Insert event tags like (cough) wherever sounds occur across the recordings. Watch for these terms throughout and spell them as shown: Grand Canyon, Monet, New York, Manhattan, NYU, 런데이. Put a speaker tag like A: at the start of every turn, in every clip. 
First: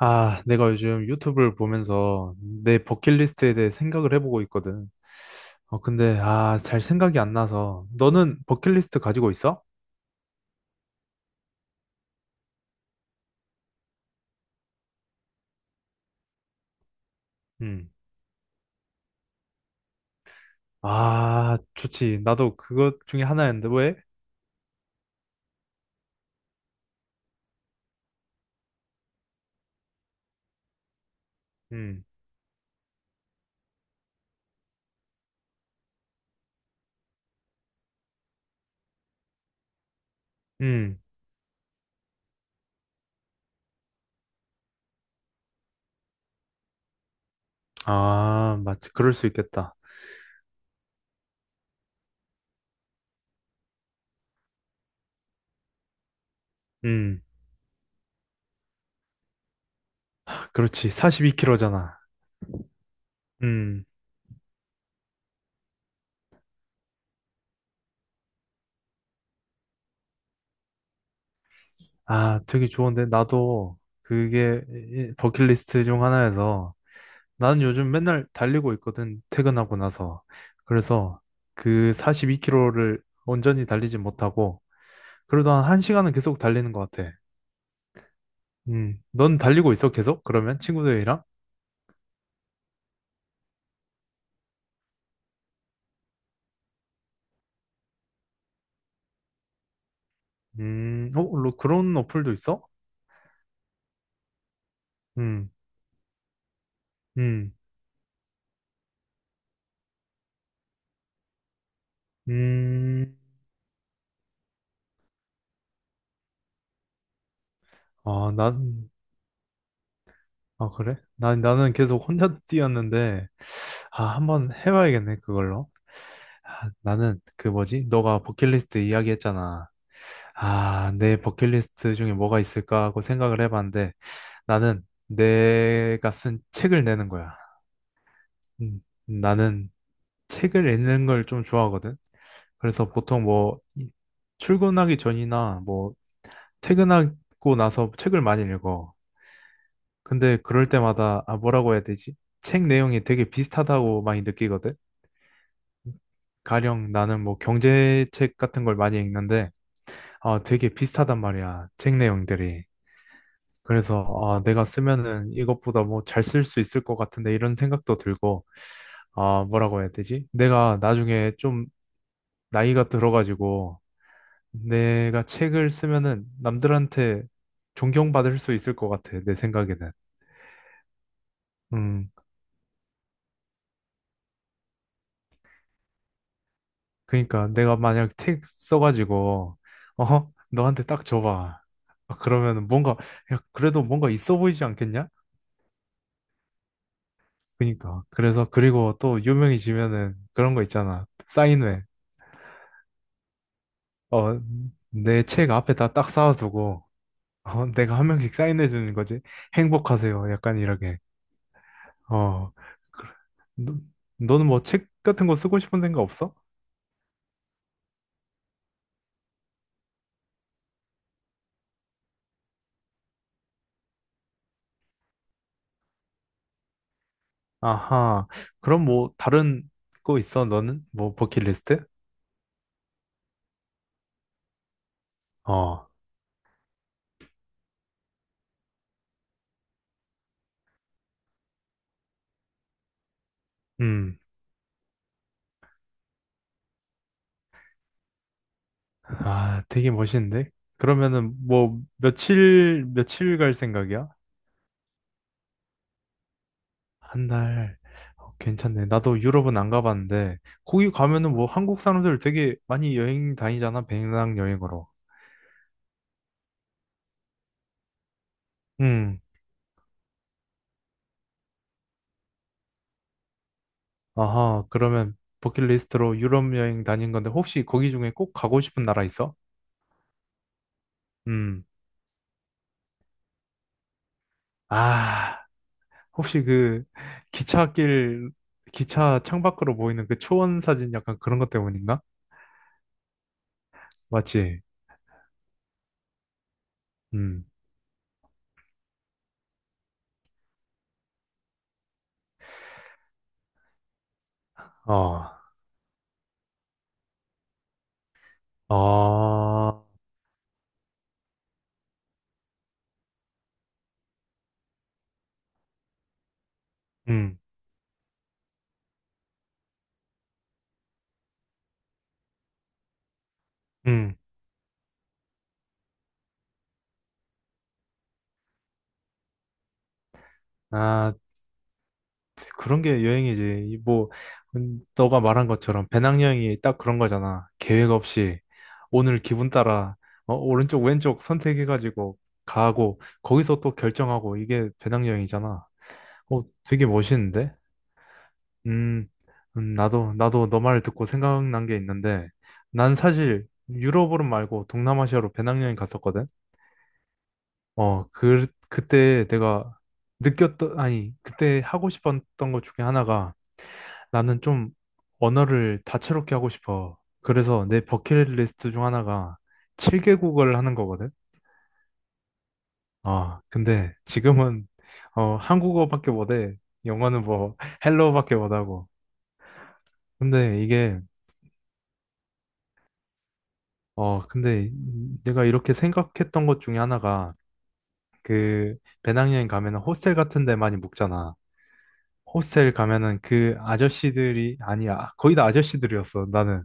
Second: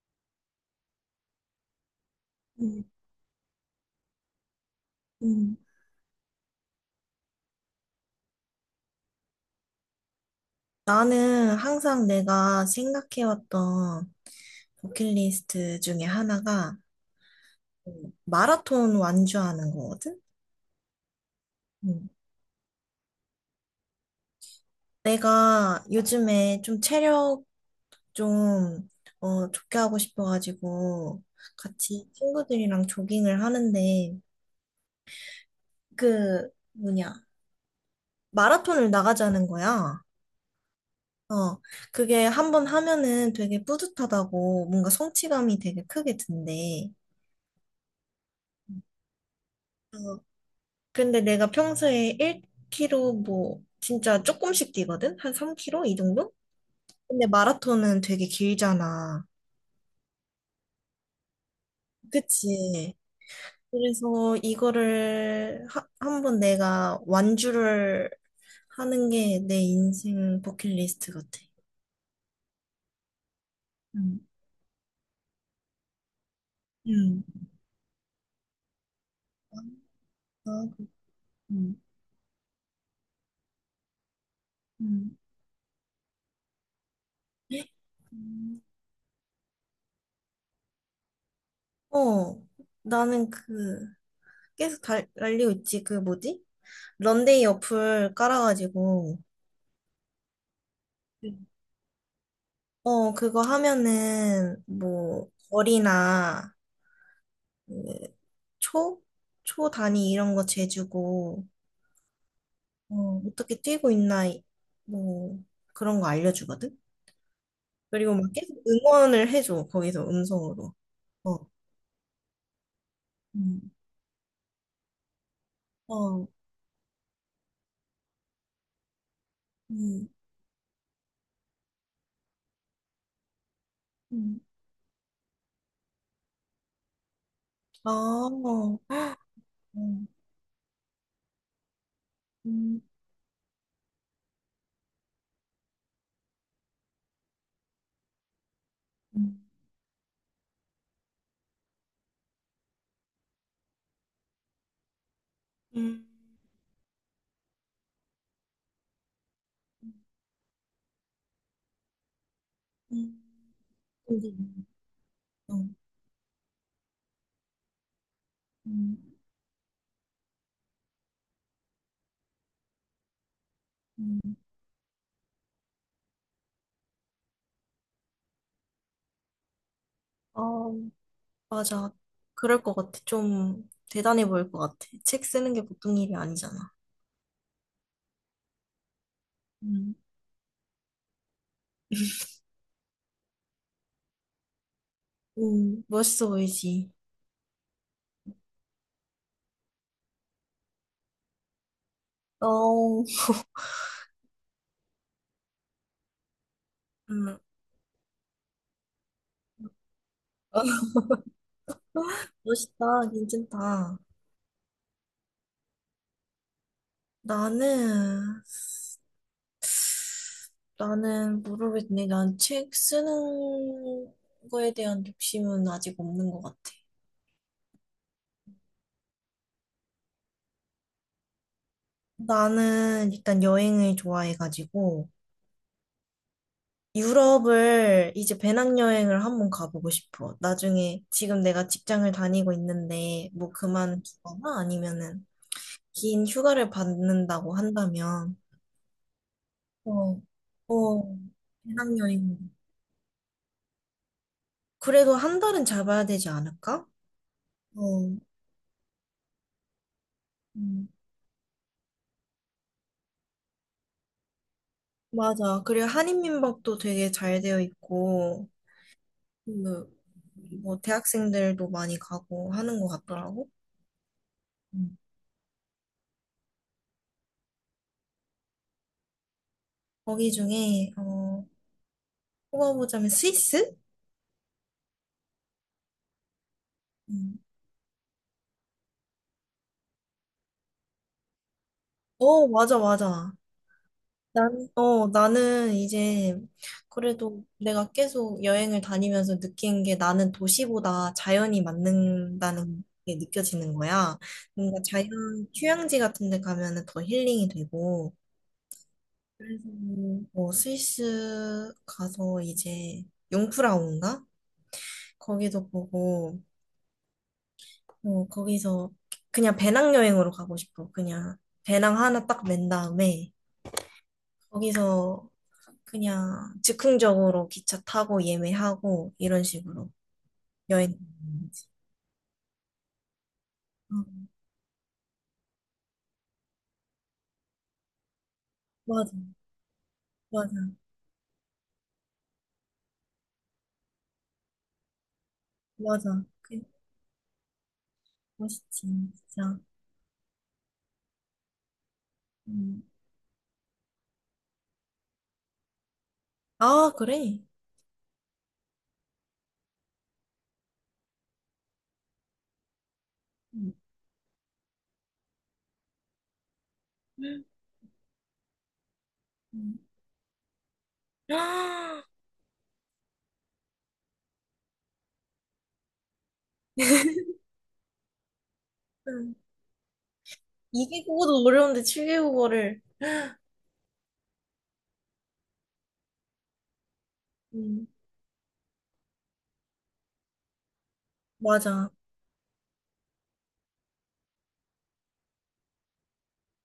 A: 아, 내가 요즘 유튜브를 보면서 내
B: 음.
A: 버킷리스트에 대해 생각을 해보고 있거든.
B: 음.
A: 잘 생각이 안 나서. 너는 버킷리스트 가지고 있어?
B: 나는 항상 내가 생각해왔던 버킷리스트 중에 하나가
A: 음.
B: 마라톤 완주하는 거거든?
A: 아,
B: 음.
A: 좋지. 나도 그것 중에 하나였는데, 왜?
B: 내가 요즘에 좀 체력 좀, 좋게 하고 싶어가지고
A: 음,
B: 같이 친구들이랑 조깅을 하는데 그, 뭐냐, 마라톤을 나가자는 거야.
A: 음.
B: 어, 그게 한번 하면은 되게 뿌듯하다고 뭔가 성취감이 되게 크게 든대.
A: 아, 맞지. 그럴 수 있겠다.
B: 어, 근데 내가 평소에 1km 뭐 진짜 조금씩 뛰거든? 한 3km 이 정도?
A: 음,
B: 근데 마라톤은 되게 길잖아.
A: 그렇지. 42kg잖아.
B: 그치.
A: 음.
B: 그래서 이거를 한번 내가 완주를 하는 게 내 인생 버킷리스트 같아.
A: 아, 되게 좋은데. 나도
B: 응.
A: 그게 버킷리스트 중 하나여서.
B: 응.
A: 나는 요즘 맨날 달리고 있거든, 퇴근하고 나서.
B: 아,
A: 그래서
B: 응.
A: 그 42km를 온전히 달리지 못하고,
B: 응.
A: 그래도 한 1시간은 계속 달리는 것 같아.
B: 음.
A: 넌 달리고 있어, 계속? 그러면 친구들이랑?
B: 어, 나는 그, 계속 달리고 있지. 그 뭐지? 런데이 어플 깔아가지고.
A: 그런 어플도 있어?
B: 그거 하면은, 뭐,
A: 음,
B: 벌이나,
A: 음,
B: 그 초? 초 단위 이런 거 재주고,
A: 음,
B: 어, 어떻게 뛰고 있나, 뭐, 그런 거 알려주거든? 그리고 막
A: 아,
B: 계속
A: 난,
B: 응원을 해줘, 거기서
A: 아,
B: 음성으로.
A: 그래? 나,
B: 어.
A: 나는 계속 혼자 뛰었는데,
B: 음.
A: 아, 한번 해봐야겠네, 그걸로.
B: 어.
A: 아, 나는, 그 뭐지? 너가 버킷리스트 이야기 했잖아.
B: 음.
A: 아, 내 버킷리스트 중에 뭐가 있을까 하고 생각을 해봤는데,
B: 음.
A: 나는 내가 쓴 책을 내는 거야.
B: 아. 어. 헉.
A: 나는
B: 음.
A: 책을 읽는 걸 좀 좋아하거든.
B: 음.
A: 그래서 보통 뭐, 출근하기 전이나 뭐, 퇴근하고 나서 책을 많이 읽어.
B: 음.
A: 근데 그럴 때마다 아 뭐라고 해야 되지? 책 내용이 되게 비슷하다고 많이 느끼거든.
B: 음.
A: 가령 나는 뭐 경제책 같은 걸 많이 읽는데 아 되게 비슷하단 말이야. 책 내용들이.
B: 음.
A: 그래서 아 내가
B: 음.
A: 쓰면은
B: 음.
A: 이것보다 뭐 잘 쓸 수 있을 것 같은데 이런 생각도 들고
B: 음.
A: 아 뭐라고 해야 되지? 내가 나중에 좀 나이가 들어가지고
B: 음.
A: 내가 책을 쓰면은 남들한테 존경받을 수 있을 것 같아. 내 생각에는.
B: 어. 맞아.
A: 음.
B: 그럴 것 같아. 좀 대단해 보일 것 같아. 책 쓰는 게 보통 일이 아니잖아.
A: 그러니까 내가 만약 택 써가지고
B: 음.
A: 어 너한테 딱 줘봐 아, 그러면 뭔가 야 그래도 뭔가 있어 보이지 않겠냐?
B: 음. 멋있어 보이지.
A: 그러니까 그래서 그리고 또 유명해지면은 그런 거 있잖아 사인회
B: 어.
A: 어내 책 앞에다 딱 쌓아두고
B: 음.
A: 어 내가 한 명씩 사인해 주는 거지 행복하세요 약간 이렇게
B: (laughs)
A: 어
B: 멋있다.
A: 그- 너,
B: 괜찮다.
A: 너는 뭐 책 같은 거 쓰고 싶은 생각 없어?
B: 나는, 나는 모르겠네. 난 책 쓰는 거에 대한 욕심은 아직 없는 것 같아.
A: 아하 그럼 뭐 다른 거 있어 너는 뭐 버킷리스트?
B: 나는 일단 여행을 좋아해가지고,
A: 어
B: 유럽을 이제 배낭여행을 한번 가보고 싶어. 나중에 지금 내가 직장을 다니고 있는데 뭐
A: 음.
B: 그만두거나 아니면은 긴 휴가를 받는다고 한다면
A: 아, 되게
B: 어.
A: 멋있는데?
B: 어.
A: 그러면은 뭐
B: 배낭여행.
A: 며칠 며칠 갈 생각이야?
B: 그래도 한 달은 잡아야 되지 않을까?
A: 한 달.
B: 어.
A: 어, 괜찮네. 나도 유럽은 안 가봤는데
B: 음.
A: 거기 가면은 뭐 한국 사람들 되게 많이 여행 다니잖아. 배낭여행으로.
B: 맞아. 그리고 한인민박도 되게 잘 되어 있고
A: 음.
B: 그 뭐 대학생들도 많이 가고 하는 것 같더라고.
A: 아하.
B: 음.
A: 그러면 버킷리스트로 유럽 여행 다닌 건데 혹시 거기 중에 꼭 가고 싶은 나라 있어?
B: 거기 중에
A: 음.
B: 뽑아보자면 스위스?
A: 아, 혹시 그
B: 음.
A: 기차길 기차 창밖으로 보이는 그 초원 사진 약간 그런 것 때문인가?
B: 어, 맞아, 맞아.
A: 맞지?
B: 나는 이제 그래도
A: 음.
B: 내가 계속 여행을 다니면서 느낀 게 나는 도시보다 자연이 맞는다는 게 느껴지는 거야. 뭔가 자연
A: 어.
B: 휴양지 같은 데 가면은 더 힐링이 되고. 그래서
A: 아,
B: 뭐 스위스 가서 이제 융프라우인가? 거기도 보고,
A: 음,
B: 거기서 그냥 배낭여행으로 가고 싶어. 그냥 배낭 하나 딱 맨 다음에
A: 음.
B: 거기서 그냥 즉흥적으로 기차 타고 예매하고 이런 식으로 여행.
A: 아,
B: 다니는 거지.
A: 그런 게 여행이지. 이
B: 어
A: 뭐, 너가 말한 것처럼 배낭여행이 딱 그런 거잖아. 계획 없이
B: 맞아,
A: 오늘 기분 따라 어,
B: 맞아,
A: 오른쪽, 왼쪽 선택해가지고 가고 거기서 또 결정하고 이게 배낭여행이잖아.
B: 맞아.
A: 어, 되게 멋있는데?
B: 멋있지,
A: 음,
B: 진짜.
A: 나도 너말 듣고 생각난 게 있는데
B: 음.
A: 난 사실 유럽으로 말고 동남아시아로 배낭여행 갔었거든.
B: 아, 그래.
A: 어, 그때 내가 느꼈던, 아니, 그때 하고 싶었던 것 중에 하나가
B: 음.
A: 나는 좀 언어를 다채롭게 하고 싶어. 그래서 내 버킷리스트 중 하나가
B: 음.
A: 7개국어를 하는 거거든.
B: 아.
A: 아, 근데 지금은 (laughs) 어, 한국어밖에 못해. 영어는 뭐 (laughs) 헬로우밖에 못하고.
B: 음.
A: 근데 이게,
B: 2개국어도 (laughs) 어려운데 7개국어를.
A: 어, 근데 내가 이렇게 생각했던 것 중에 하나가
B: 음.
A: 그 배낭여행 가면 은 호스텔 같은 데 많이 묵잖아.
B: 맞아.
A: 호스텔 가면은 그 아저씨들이 아니야 거의 다 아저씨들이었어 나는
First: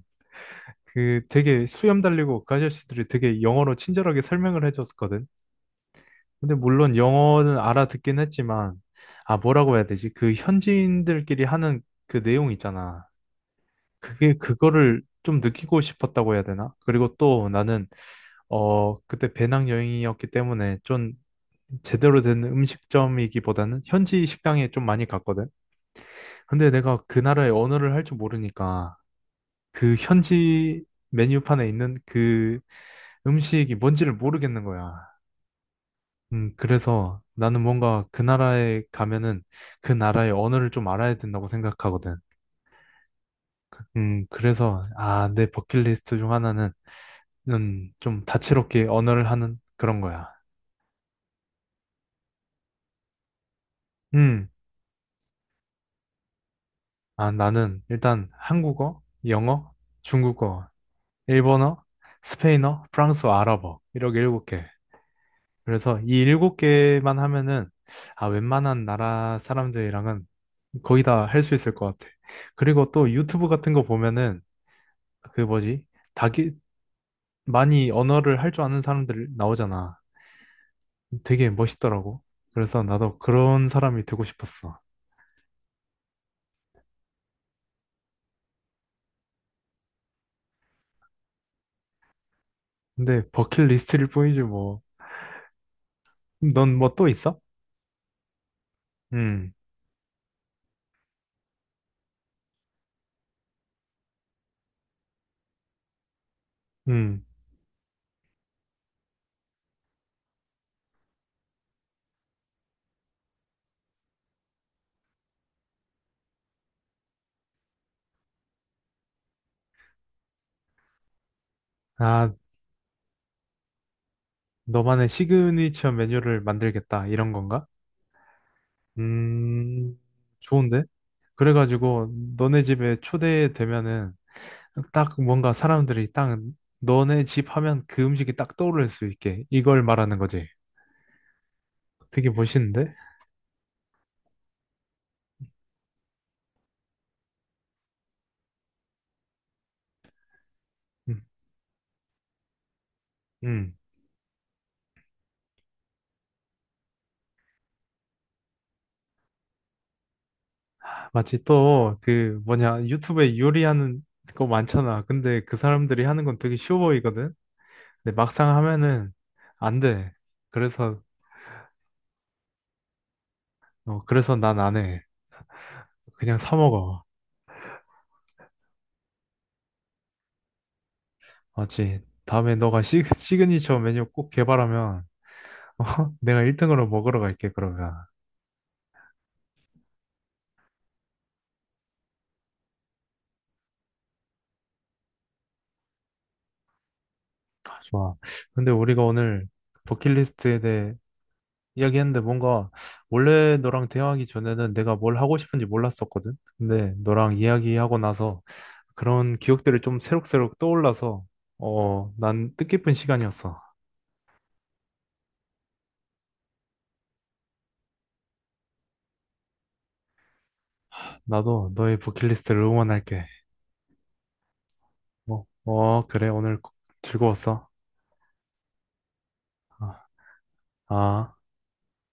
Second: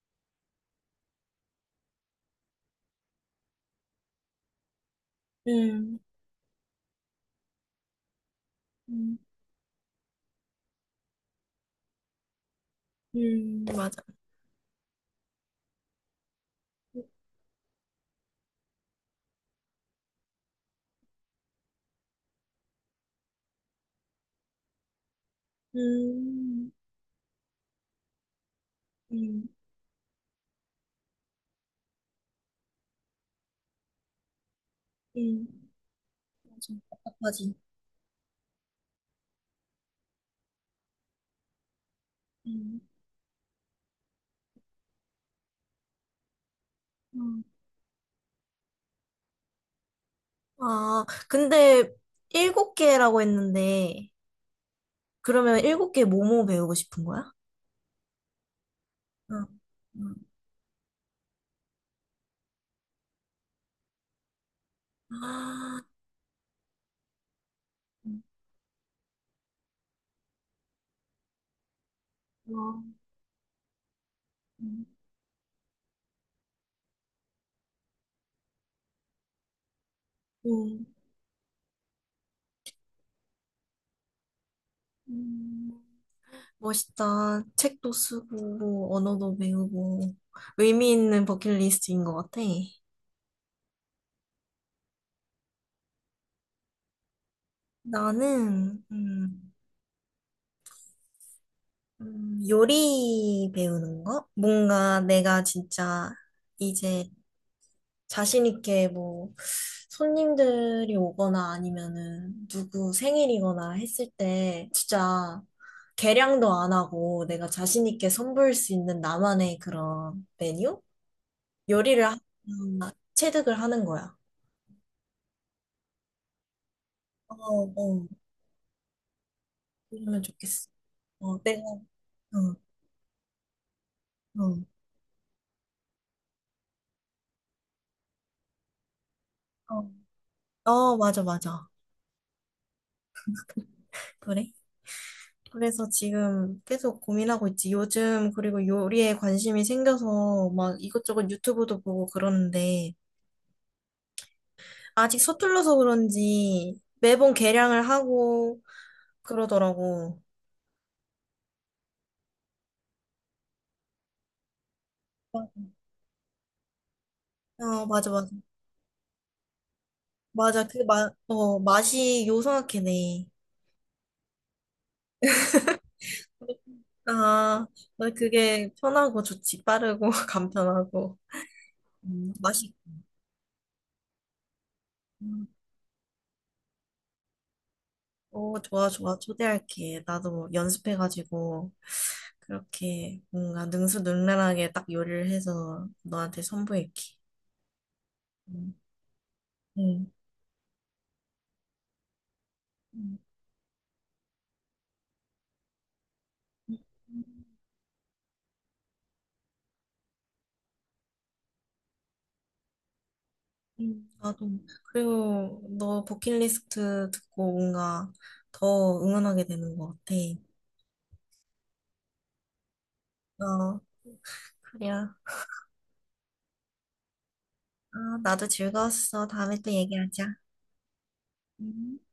A: 그 되게 수염 달리고 그 아저씨들이 되게 영어로 친절하게 설명을 해줬거든
B: 음.
A: 근데 물론 영어는 알아듣긴 했지만
B: 음.
A: 아 뭐라고 해야 되지 그 현지인들끼리 하는 그 내용 있잖아
B: 음. 맞아.
A: 그게 그거를 좀 느끼고 싶었다고 해야 되나 그리고 또 나는 어 그때 배낭여행이었기 때문에 좀 제대로 된 음식점이기보다는 현지 식당에 좀 많이 갔거든 근데
B: 음.
A: 내가 그 나라의 언어를 할 줄 모르니까
B: 음.
A: 그 현지 메뉴판에 있는 그 음식이 뭔지를 모르겠는 거야.
B: 음. 맞아.
A: 그래서
B: 답답하지.
A: 나는 뭔가 그 나라에 가면은 그 나라의 언어를 좀 알아야 된다고 생각하거든.
B: 음.
A: 그래서 아, 내 버킷리스트 중 하나는
B: 음.
A: 좀 다채롭게 언어를 하는 그런 거야.
B: 아, 근데 일곱 개라고 했는데,
A: 음,
B: 그러면 일곱 개 뭐뭐 배우고 싶은 거야?
A: 아, 나는 일단 한국어,
B: 응.
A: 영어,
B: 응.
A: 중국어, 일본어, 스페인어, 프랑스어, 아랍어 이렇게 일곱 개.
B: 아.
A: 그래서 이 일곱 개만 하면은 아 웬만한 나라 사람들이랑은 거의 다 할 수 있을 것 같아.
B: 어.
A: 그리고 또 유튜브 같은 거 보면은
B: 음.
A: 그 뭐지? 다기 많이 언어를 할 줄 아는 사람들 나오잖아.
B: 음.
A: 되게 멋있더라고. 그래서 나도 그런 사람이 되고 싶었어.
B: 음. 멋있다. 책도 쓰고, 뭐 언어도 배우고, 의미 있는 버킷리스트인 것 같아.
A: 근데 버킷리스트일 뿐이지 뭐. 넌 뭐 또 있어?
B: 나는,
A: 음,
B: 요리 배우는 거? 뭔가 내가 진짜 이제
A: 음.
B: 자신 있게 뭐 손님들이 오거나 아니면은 누구 생일이거나 했을 때 진짜 계량도 안 하고 내가 자신 있게 선보일 수 있는 나만의 그런 메뉴? 요리를 하,
A: 아,
B: 음, 체득을 하는 거야.
A: 너만의 시그니처 메뉴를 만들겠다 이런
B: 어.
A: 건가?
B: 어. 그
A: 음,
B: 러면 좋겠어.
A: 좋은데?
B: 어, 내가,
A: 그래가지고
B: 응,
A: 너네 집에 초대되면은
B: 응,
A: 딱 뭔가 사람들이 딱 너네 집 하면 그 음식이 딱 떠오를 수 있게 이걸
B: 어,
A: 말하는 거지.
B: 어, 맞아, 맞아.
A: 되게 멋있는데?
B: 그래? 그래서 지금 계속 고민하고 있지. 요즘 그리고 요리에 관심이 생겨서 막
A: 음,
B: 이것저것 유튜브도 보고 그러는데
A: 음.
B: 아직 서툴러서 그런지 매번 개량을 하고 그러더라고.
A: 마치 또 그 뭐냐 유튜브에 요리하는 거 많잖아. 근데 그 사람들이 하는 건 되게 쉬워 보이거든.
B: 아, 맞아,
A: 근데
B: 맞아.
A: 막상 하면은 안 돼.
B: 맞아.
A: 그래서
B: 맛이 요상하게네.
A: 어, 그래서 난 안 해. 그냥 사 먹어.
B: 아, 나 그게 편하고 좋지. 빠르고 (laughs) 간편하고.
A: 맞지? 다음에
B: 맛이.
A: 너가 시그니처 메뉴 꼭 개발하면
B: 음.
A: 어? (laughs) 내가 1등으로 먹으러 갈게, 그러면.
B: 어. 좋아, 좋아. 초대할게. 나도 연습해가지고 그렇게 뭔가 능수능란하게 딱 요리를 해서 너한테 선보일게.
A: 아, 좋아. 근데
B: 응.
A: 우리가 오늘
B: 응.
A: 버킷리스트에 대해 이야기했는데 뭔가
B: 음.
A: 원래 너랑 대화하기 전에는 내가 뭘 하고 싶은지 몰랐었거든. 근데 너랑
B: 음.
A: 이야기하고 나서 그런 기억들이 좀 새록새록 떠올라서 어, 난 뜻깊은 시간이었어.
B: 나도. 그리고 너 버킷리스트 듣고 뭔가 더 응원하게 되는 것 같아.
A: 나도 너의 버킷리스트를 응원할게.
B: 어, 그래. 아,
A: 어, 어, 그래. 오늘 즐거웠어.
B: 나도 즐거웠어. 다음에 또
A: 아.
B: 얘기하자.
A: 아.
B: 음.